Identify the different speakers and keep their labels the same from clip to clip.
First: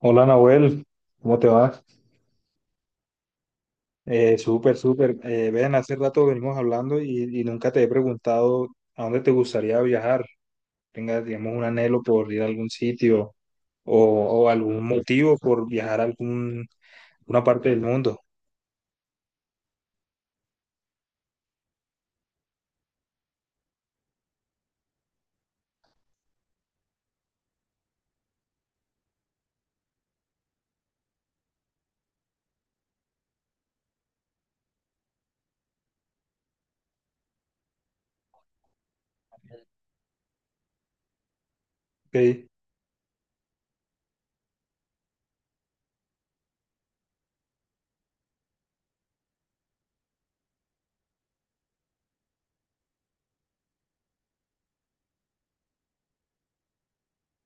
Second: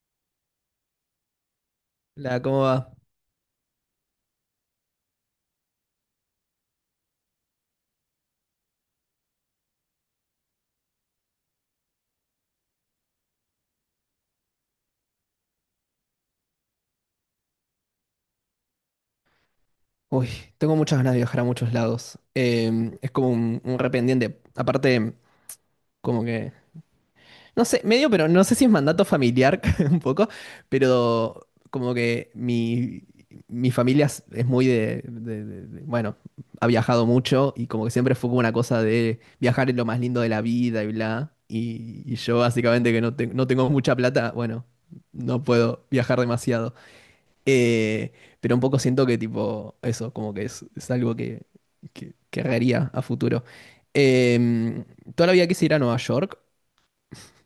Speaker 1: Hola Nahuel, ¿cómo te va?
Speaker 2: La, ¿cómo va?
Speaker 1: Súper, súper. Ven, hace rato venimos hablando y nunca te he preguntado a dónde te gustaría viajar. Tengas, digamos, un anhelo por ir a algún sitio o, o algún motivo por viajar a algún, una parte del mundo.
Speaker 2: Uy, tengo muchas ganas de viajar a muchos lados. Es como un rependiente. Aparte, como que, no sé, medio, pero no sé si es mandato familiar un poco, pero como que mi familia es muy de, bueno, ha viajado mucho y como que siempre fue como una cosa de viajar es lo más lindo de la vida y bla. Y yo
Speaker 1: Ok,
Speaker 2: básicamente que no, no tengo mucha plata, bueno, no puedo viajar demasiado. Eh, pero un poco siento que tipo eso, como que es algo que haría a futuro. Eh, Toda la vida quise ir a Nueva York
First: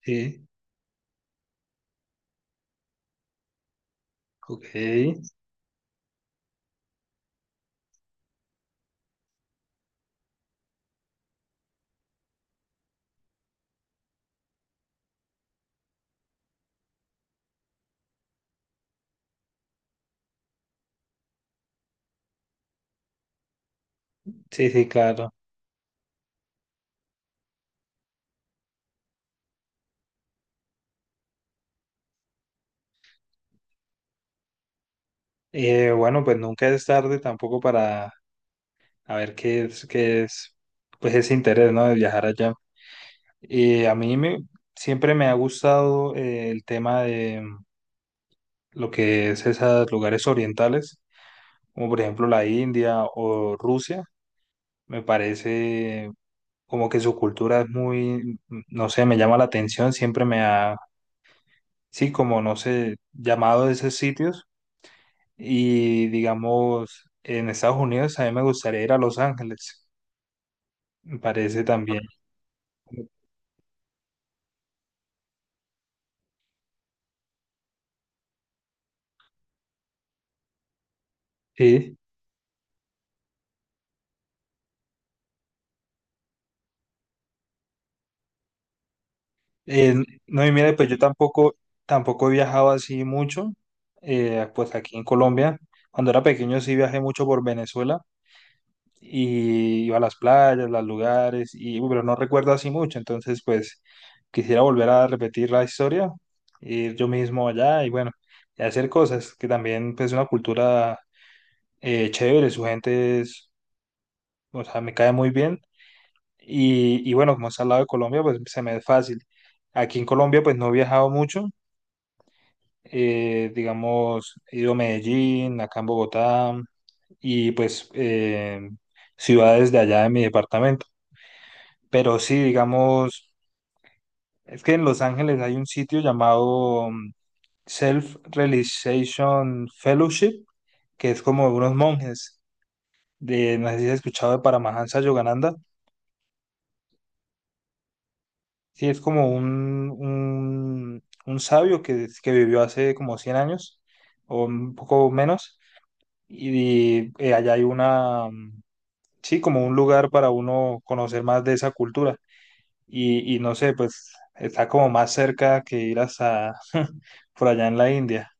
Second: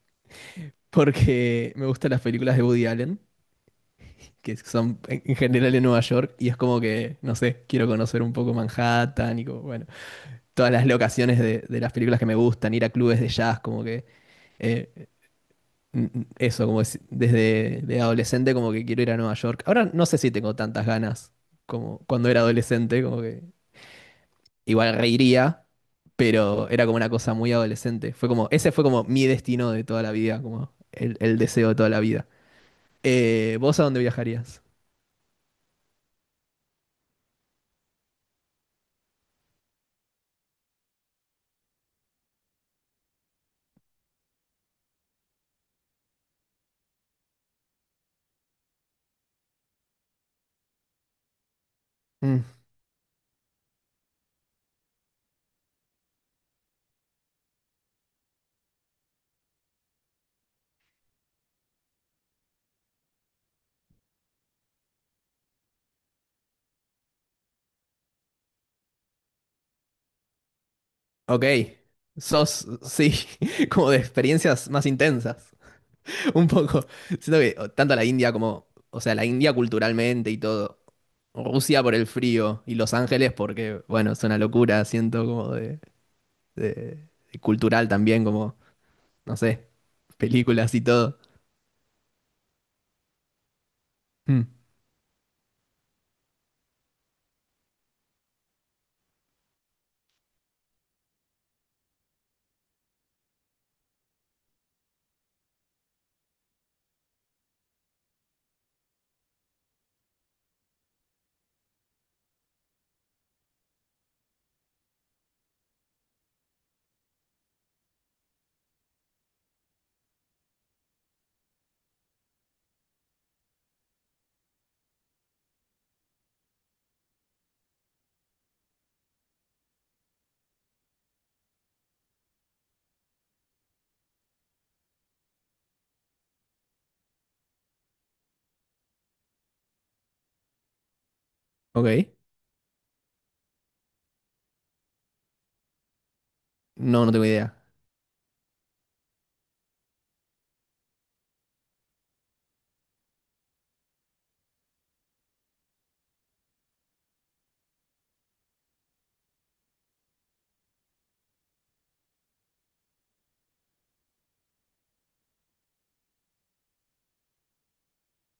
Speaker 1: sí,
Speaker 2: porque me gustan las películas de Woody Allen, que son
Speaker 1: ok.
Speaker 2: en general en Nueva York, y es como que, no sé, quiero conocer un poco Manhattan y como, bueno, todas las locaciones de las películas que me gustan, ir a clubes de jazz, como que... eh, Eso, desde de adolescente, como que quiero ir a Nueva York. Ahora no sé si tengo tantas ganas como cuando era adolescente, como que
Speaker 1: Sí, sí,
Speaker 2: igual
Speaker 1: claro.
Speaker 2: reiría, pero era como una cosa muy adolescente. Fue como, ese fue como mi destino de toda la vida, como el deseo de toda la vida. ¿Vos a dónde viajarías?
Speaker 1: Bueno, pues nunca es tarde tampoco para a ver qué es, pues ese interés, ¿no? De viajar allá. Eh, a mí me, Siempre me ha gustado el tema de lo que es esos lugares orientales, como por ejemplo la
Speaker 2: Mm,
Speaker 1: India o Rusia, me parece como que su cultura es muy, no sé, me llama la atención, siempre me ha, sí, como no sé, llamado de esos sitios y digamos, en Estados Unidos a mí me gustaría ir a Los Ángeles, me
Speaker 2: ok.
Speaker 1: parece también,
Speaker 2: Sos, sí, como de experiencias más intensas. Un poco. Siento que o, tanto la India como, o sea, la India culturalmente y todo. Rusia por
Speaker 1: sí.
Speaker 2: el frío y Los Ángeles porque, bueno, es una locura, siento como de, de cultural también, como, no sé,
Speaker 1: Eh, no, Y
Speaker 2: películas
Speaker 1: mira,
Speaker 2: y
Speaker 1: pues yo
Speaker 2: todo.
Speaker 1: tampoco he viajado así mucho,
Speaker 2: Mm,
Speaker 1: pues aquí en Colombia, cuando era pequeño sí viajé mucho por Venezuela y iba a las playas, los lugares, y, pero no recuerdo así mucho, entonces pues quisiera volver a repetir la historia, ir yo mismo allá y bueno, y hacer cosas, que también pues es una cultura chévere, su gente es, o sea, me cae muy bien, y bueno, como está al lado de Colombia, pues se me es fácil. Aquí en Colombia pues no he viajado mucho, digamos, he ido a Medellín, acá en Bogotá, y pues... ciudades de allá de mi departamento. Pero sí, digamos, es que en Los Ángeles hay un sitio llamado Self-Realization Fellowship, que es como unos
Speaker 2: ok.
Speaker 1: monjes de, no sé si has escuchado de Paramahansa Yogananda.
Speaker 2: No, no tengo idea.
Speaker 1: Sí, es como un sabio que vivió hace como 100 años o un poco menos. Y, allá hay una, sí, como un lugar para uno conocer más de esa cultura, y no sé, pues está como más cerca que ir hasta por allá en la India.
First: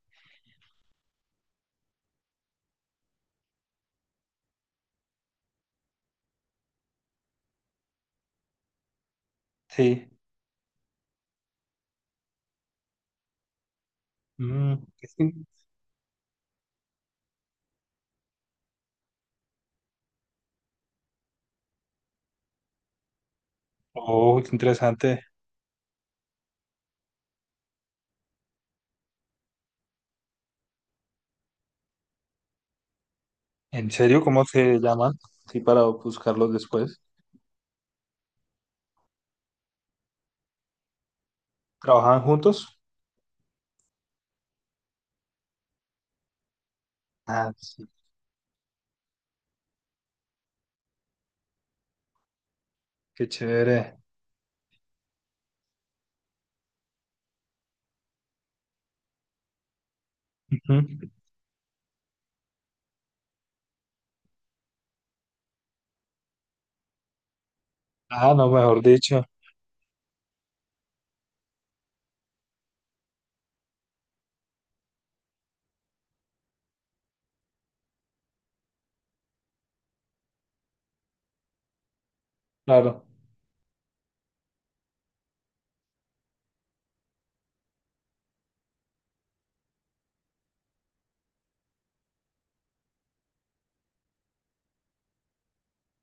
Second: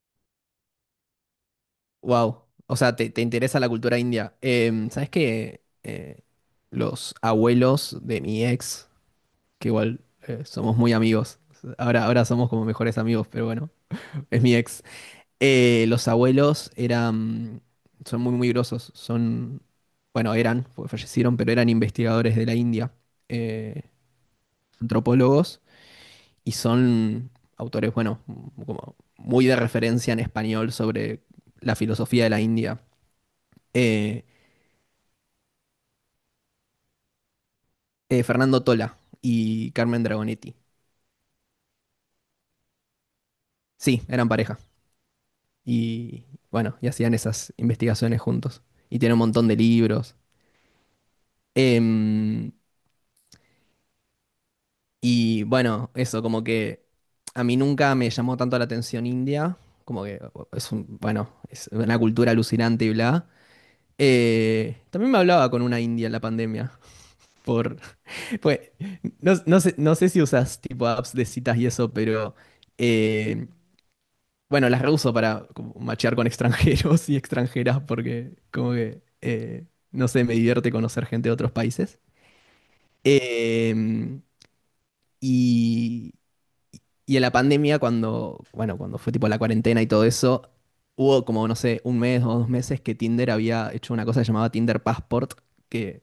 Speaker 2: Wow. O sea, te interesa la cultura india. Em, ¿sabes qué? Los abuelos de mi ex, que igual
Speaker 1: Sí.
Speaker 2: somos muy amigos. Ahora somos como mejores amigos, pero bueno, es mi
Speaker 1: Mm,
Speaker 2: ex.
Speaker 1: sí.
Speaker 2: Los abuelos eran, son muy grosos. Son, bueno, eran, porque fallecieron, pero eran investigadores de la India, eh,
Speaker 1: Oh, qué interesante.
Speaker 2: antropólogos, y son autores, bueno, como muy de referencia en español sobre la filosofía de la India.
Speaker 1: ¿En serio?
Speaker 2: eh,
Speaker 1: ¿Cómo se llaman? Sí, para buscarlos después.
Speaker 2: Fernando Tola y Carmen Dragonetti.
Speaker 1: ¿Trabajaban juntos?
Speaker 2: Sí, eran pareja. Y bueno, y hacían
Speaker 1: Ah,
Speaker 2: esas
Speaker 1: sí.
Speaker 2: investigaciones juntos. Y tiene un montón de libros. Em,
Speaker 1: Qué chévere.
Speaker 2: y bueno, eso, como que a mí nunca me llamó tanto la atención India. Como que es un,
Speaker 1: Ujú.
Speaker 2: bueno, es una cultura alucinante y bla. También me hablaba con una india en la pandemia. Por,
Speaker 1: Ah, no,
Speaker 2: pues,
Speaker 1: mejor dicho.
Speaker 2: no, no sé, no sé si usas tipo apps de citas y eso, pero eh, bueno, las reuso para como machear con extranjeros y extranjeras porque como que, no sé, me divierte conocer gente de otros países.
Speaker 1: Claro.
Speaker 2: Eh, y, y en la pandemia, cuando, bueno, cuando fue tipo la cuarentena y todo eso, hubo como, no sé, un mes o dos meses que Tinder había hecho una cosa que llamaba Tinder Passport, que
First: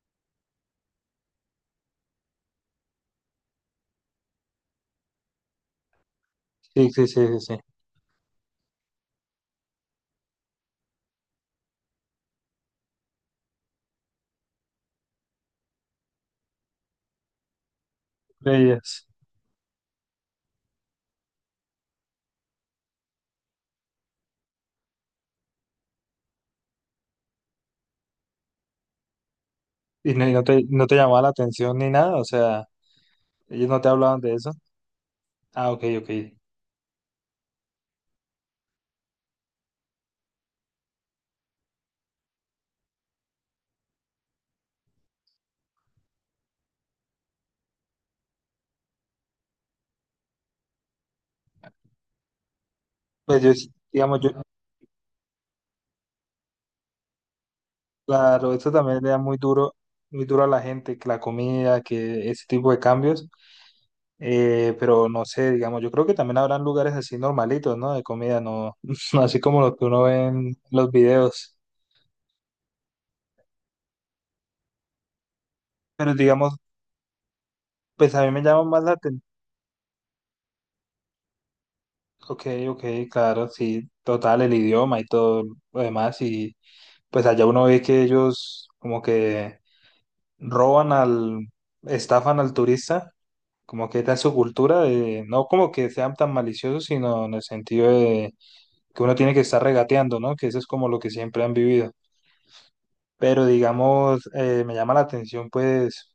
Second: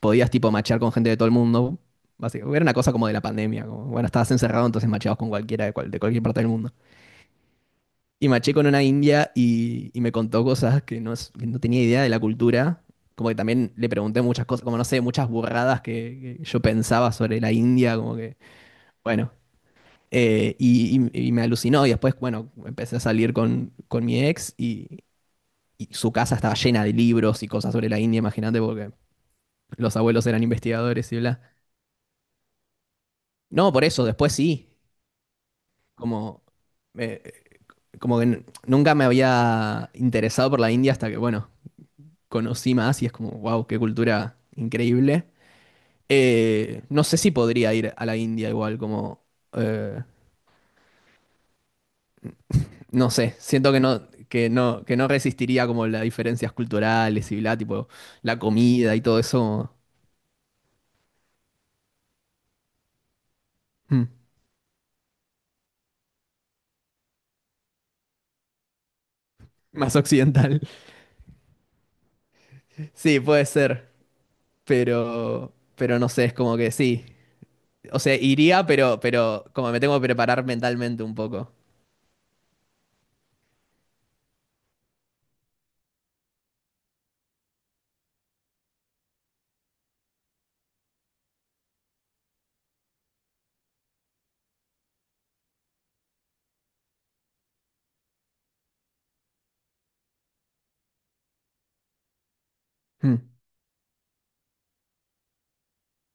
Speaker 2: podías tipo machear con gente de todo el mundo. Básicamente, era una cosa como de la pandemia, como, bueno, estabas encerrado, entonces macheabas con cualquiera de, de cualquier parte del mundo.
Speaker 1: Sí, sí, sí, sí, sí.
Speaker 2: Y maché con una india y me contó cosas que no, que no tenía idea de la cultura. Como que también le pregunté muchas cosas, como no sé, muchas burradas que yo pensaba sobre la India, como que,
Speaker 1: Ellas.
Speaker 2: bueno. Y me alucinó. Y después, bueno, empecé a salir con mi ex y su casa estaba llena de libros y cosas sobre la India, imagínate, porque los abuelos
Speaker 1: Y
Speaker 2: eran
Speaker 1: no te, no te
Speaker 2: investigadores y
Speaker 1: llamaba la
Speaker 2: bla.
Speaker 1: atención ni nada? O sea, ellos
Speaker 2: No,
Speaker 1: no
Speaker 2: por
Speaker 1: te
Speaker 2: eso,
Speaker 1: hablaban
Speaker 2: después
Speaker 1: de eso.
Speaker 2: sí.
Speaker 1: Ah, ok, ok.
Speaker 2: Como, eh, nunca me había interesado por la India hasta que, bueno, conocí más y es como, wow, qué cultura increíble. No sé si podría ir a la India igual, como, eh, no sé,
Speaker 1: Pues yo, sí-
Speaker 2: siento que no,
Speaker 1: digamos, yo,
Speaker 2: que no resistiría como las diferencias culturales y bla, tipo, la
Speaker 1: claro, eso
Speaker 2: comida
Speaker 1: también
Speaker 2: y
Speaker 1: le da
Speaker 2: todo
Speaker 1: muy
Speaker 2: eso
Speaker 1: duro, muy duro a la gente, que la comida, que ese tipo de cambios.
Speaker 2: mm,
Speaker 1: Pero no sé, digamos, yo creo que también habrán lugares así normalitos, ¿no? De comida, no, no así como los que
Speaker 2: más
Speaker 1: uno ve en
Speaker 2: occidental.
Speaker 1: los videos.
Speaker 2: Sí, puede ser, pero no
Speaker 1: Pero
Speaker 2: sé, es
Speaker 1: digamos,
Speaker 2: como que sí. O
Speaker 1: pues
Speaker 2: sea,
Speaker 1: a mí me llama
Speaker 2: iría,
Speaker 1: más la atención.
Speaker 2: pero como me tengo que preparar mentalmente un poco.
Speaker 1: Ok, ok, claro, sí, total, el idioma y todo lo demás. Y pues allá uno ve que ellos como que roban al, estafan al turista como que está en su cultura de, no como que sean tan maliciosos, sino en el sentido de que uno tiene que estar regateando, ¿no? Que eso es como lo que siempre han vivido.
Speaker 2: Mm.
Speaker 1: Pero digamos, me llama la atención pues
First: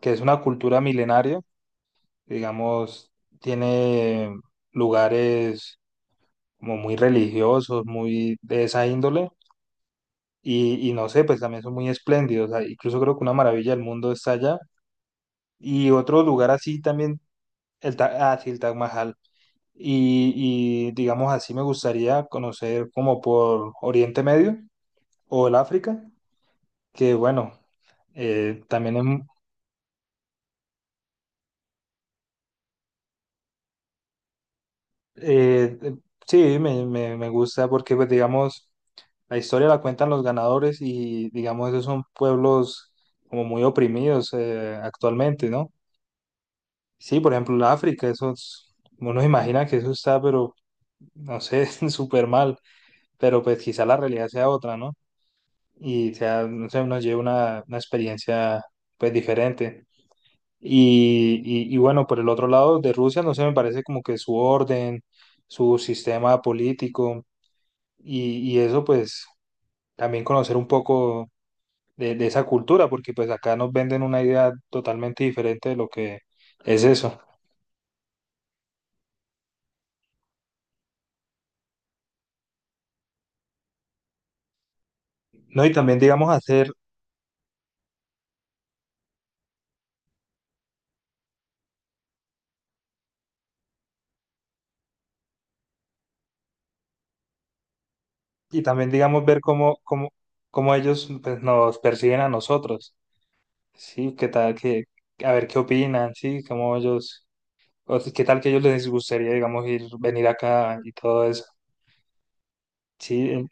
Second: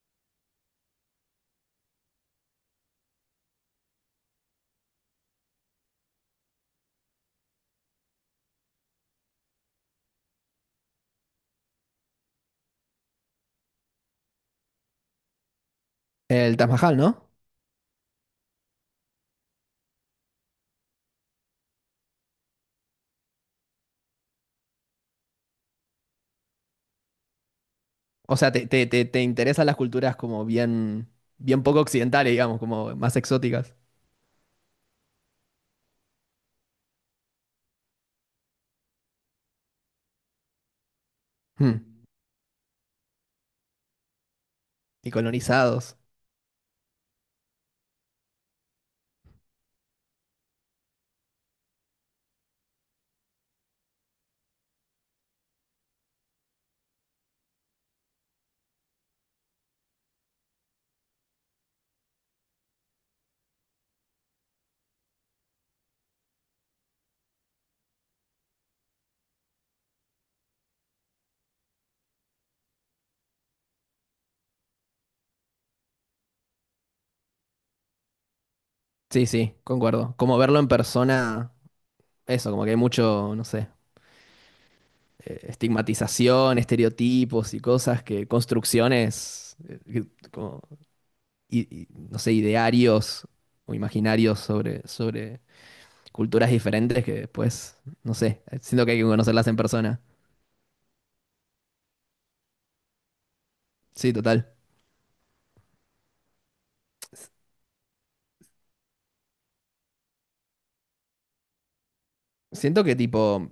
Speaker 1: que es una cultura milenaria, digamos, tiene lugares como muy religiosos, muy de esa índole, y no sé, pues también son muy espléndidos, ah, incluso creo que una maravilla del mundo está allá, y otro lugar
Speaker 2: El Taj
Speaker 1: así
Speaker 2: Mahal,
Speaker 1: también,
Speaker 2: ¿no?
Speaker 1: el, ah, sí, el Taj Mahal. Y digamos así, me gustaría conocer como por Oriente Medio o el África, que bueno,
Speaker 2: O sea, te, te,
Speaker 1: también es,
Speaker 2: te, te interesan las culturas como bien, bien poco occidentales, digamos, como más exóticas.
Speaker 1: eh, eh, sí, me gusta porque pues digamos, la historia la cuentan los ganadores y digamos,
Speaker 2: Hmm.
Speaker 1: esos son pueblos como muy oprimidos
Speaker 2: Y
Speaker 1: actualmente, ¿no?
Speaker 2: colonizados.
Speaker 1: Sí, por ejemplo, el África, esos, uno imagina que eso está, pero no sé, súper mal, pero pues quizá la realidad sea otra, ¿no? Y sea, no sé, uno lleva una experiencia pues diferente. Y bueno, por el otro lado de Rusia, no sé, me parece como que su orden, su sistema político y eso pues también conocer un poco de esa cultura, porque pues acá nos venden una idea totalmente diferente de lo que es eso.
Speaker 2: Sí, sí, concuerdo. Como verlo en persona, eso, como que hay mucho, no sé,
Speaker 1: No, y también
Speaker 2: estigmatización, estereotipos y cosas que, construcciones, como, no sé, idearios o imaginarios sobre, sobre culturas diferentes que después, no sé,
Speaker 1: y
Speaker 2: siento
Speaker 1: también
Speaker 2: que hay que
Speaker 1: digamos ver
Speaker 2: conocerlas en persona.
Speaker 1: cómo ellos pues, nos perciben a nosotros,
Speaker 2: Sí,
Speaker 1: ¿sí? ¿Qué
Speaker 2: total.
Speaker 1: tal? Qué a ver qué opinan, ¿sí? Cómo ellos o si- ¿Qué tal que a ellos les gustaría, digamos, ir, venir acá y todo eso?
Speaker 2: Siento que
Speaker 1: Sí,
Speaker 2: tipo...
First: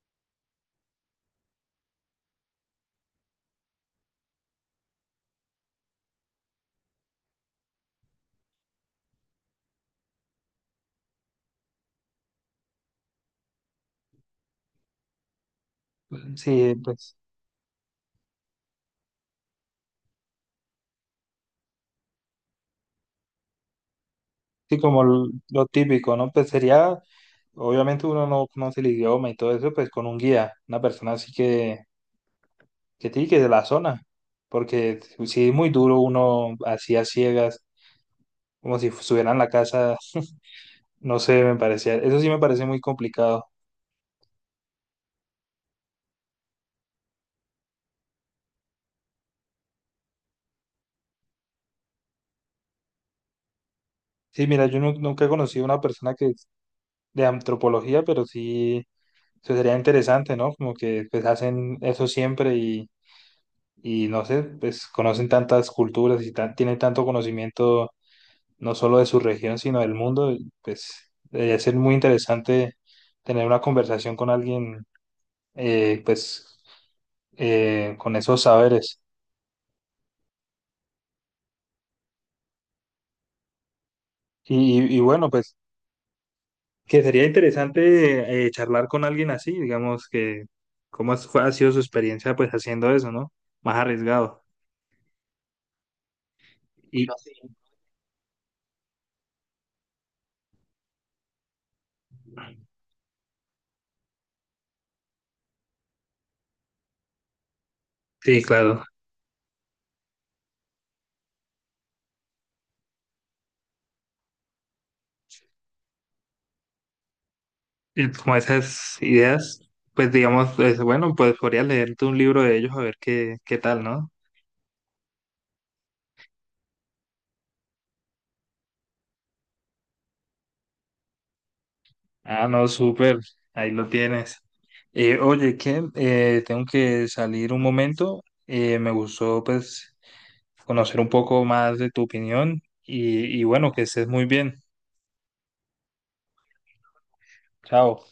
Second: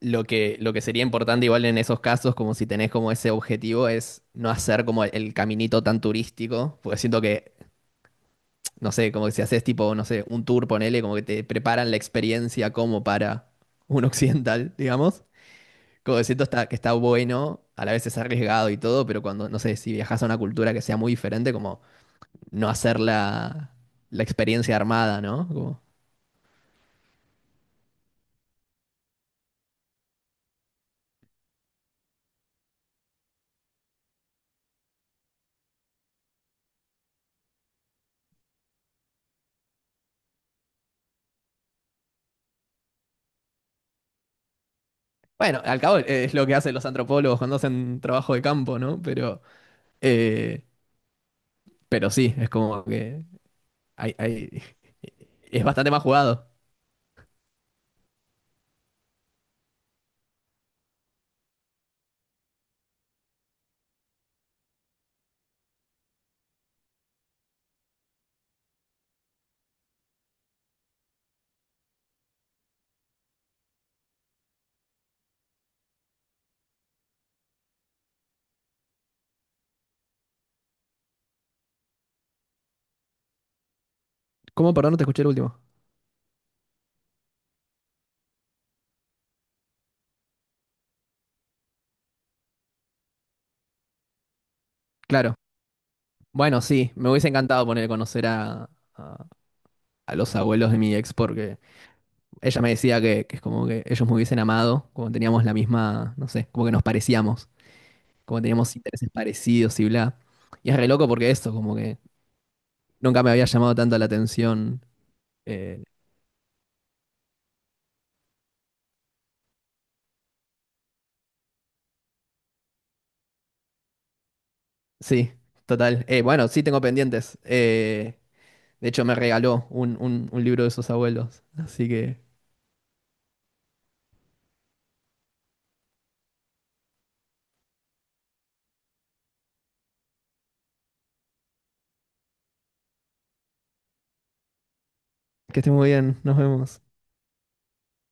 Speaker 2: Lo que sería importante igual en esos casos, como si tenés como ese objetivo, es no hacer como el, caminito tan turístico, porque siento que, no sé, como que si haces tipo, no sé, un tour, ponele, como que te preparan la experiencia como para un occidental, digamos. Como que siento está,
Speaker 1: sí,
Speaker 2: que está
Speaker 1: pues,
Speaker 2: bueno, a la vez es arriesgado y todo, pero cuando, no sé, si viajas a una cultura que sea muy diferente, como no hacer la, la experiencia
Speaker 1: sí, como
Speaker 2: armada, ¿no?
Speaker 1: lo
Speaker 2: Como
Speaker 1: típico, ¿no? Pues sería, obviamente uno no conoce el idioma y todo eso, pues con un guía, una persona así que sí, que de la zona, porque sí es muy duro uno así a ciegas, como si estuviera en la casa, no sé, me parecía, eso sí me parece muy complicado.
Speaker 2: bueno, al cabo es lo que hacen los antropólogos cuando hacen trabajo de campo, ¿no? Pero... eh, pero sí, es como que hay,
Speaker 1: Sí,
Speaker 2: hay-
Speaker 1: mira, yo nunca he
Speaker 2: es
Speaker 1: conocido a una
Speaker 2: bastante más
Speaker 1: persona que
Speaker 2: jugado.
Speaker 1: de antropología, pero sí. Eso sería interesante, ¿no? Como que pues hacen eso siempre y no sé, pues conocen tantas culturas y tienen tanto conocimiento no solo de su región, sino del mundo. Y pues debería ser muy interesante tener una conversación con alguien, pues con esos saberes.
Speaker 2: ¿Cómo,
Speaker 1: Y,
Speaker 2: perdón,
Speaker 1: y-
Speaker 2: no
Speaker 1: y
Speaker 2: te escuché el
Speaker 1: bueno, pues
Speaker 2: último?
Speaker 1: que sería interesante charlar con alguien así, digamos que ha sido su experiencia pues haciendo eso, ¿no? Más arriesgado.
Speaker 2: Claro. Bueno, sí,
Speaker 1: Y
Speaker 2: me hubiese
Speaker 1: sí.
Speaker 2: encantado poner a conocer a, a- a los abuelos de mi ex porque ella me decía que es como que ellos me hubiesen amado, como teníamos la misma, no sé, como que nos parecíamos,
Speaker 1: Sí,
Speaker 2: como teníamos
Speaker 1: claro.
Speaker 2: intereses parecidos y bla. Y es re loco porque eso, como que nunca me había llamado tanto la atención. eh,
Speaker 1: Y como esas ideas, pues digamos, es, bueno, pues podrías leerte un libro de ellos a ver qué, qué tal, ¿no?
Speaker 2: sí, total. Bueno, sí tengo pendientes. De hecho, me regaló un libro de sus abuelos. Así
Speaker 1: Ah, no, súper, ahí lo tienes. Oye, que tengo que salir un momento, me gustó pues conocer un poco más de tu opinión y bueno, que estés muy bien.
Speaker 2: que esté muy bien. Nos vemos.
Speaker 1: Chao.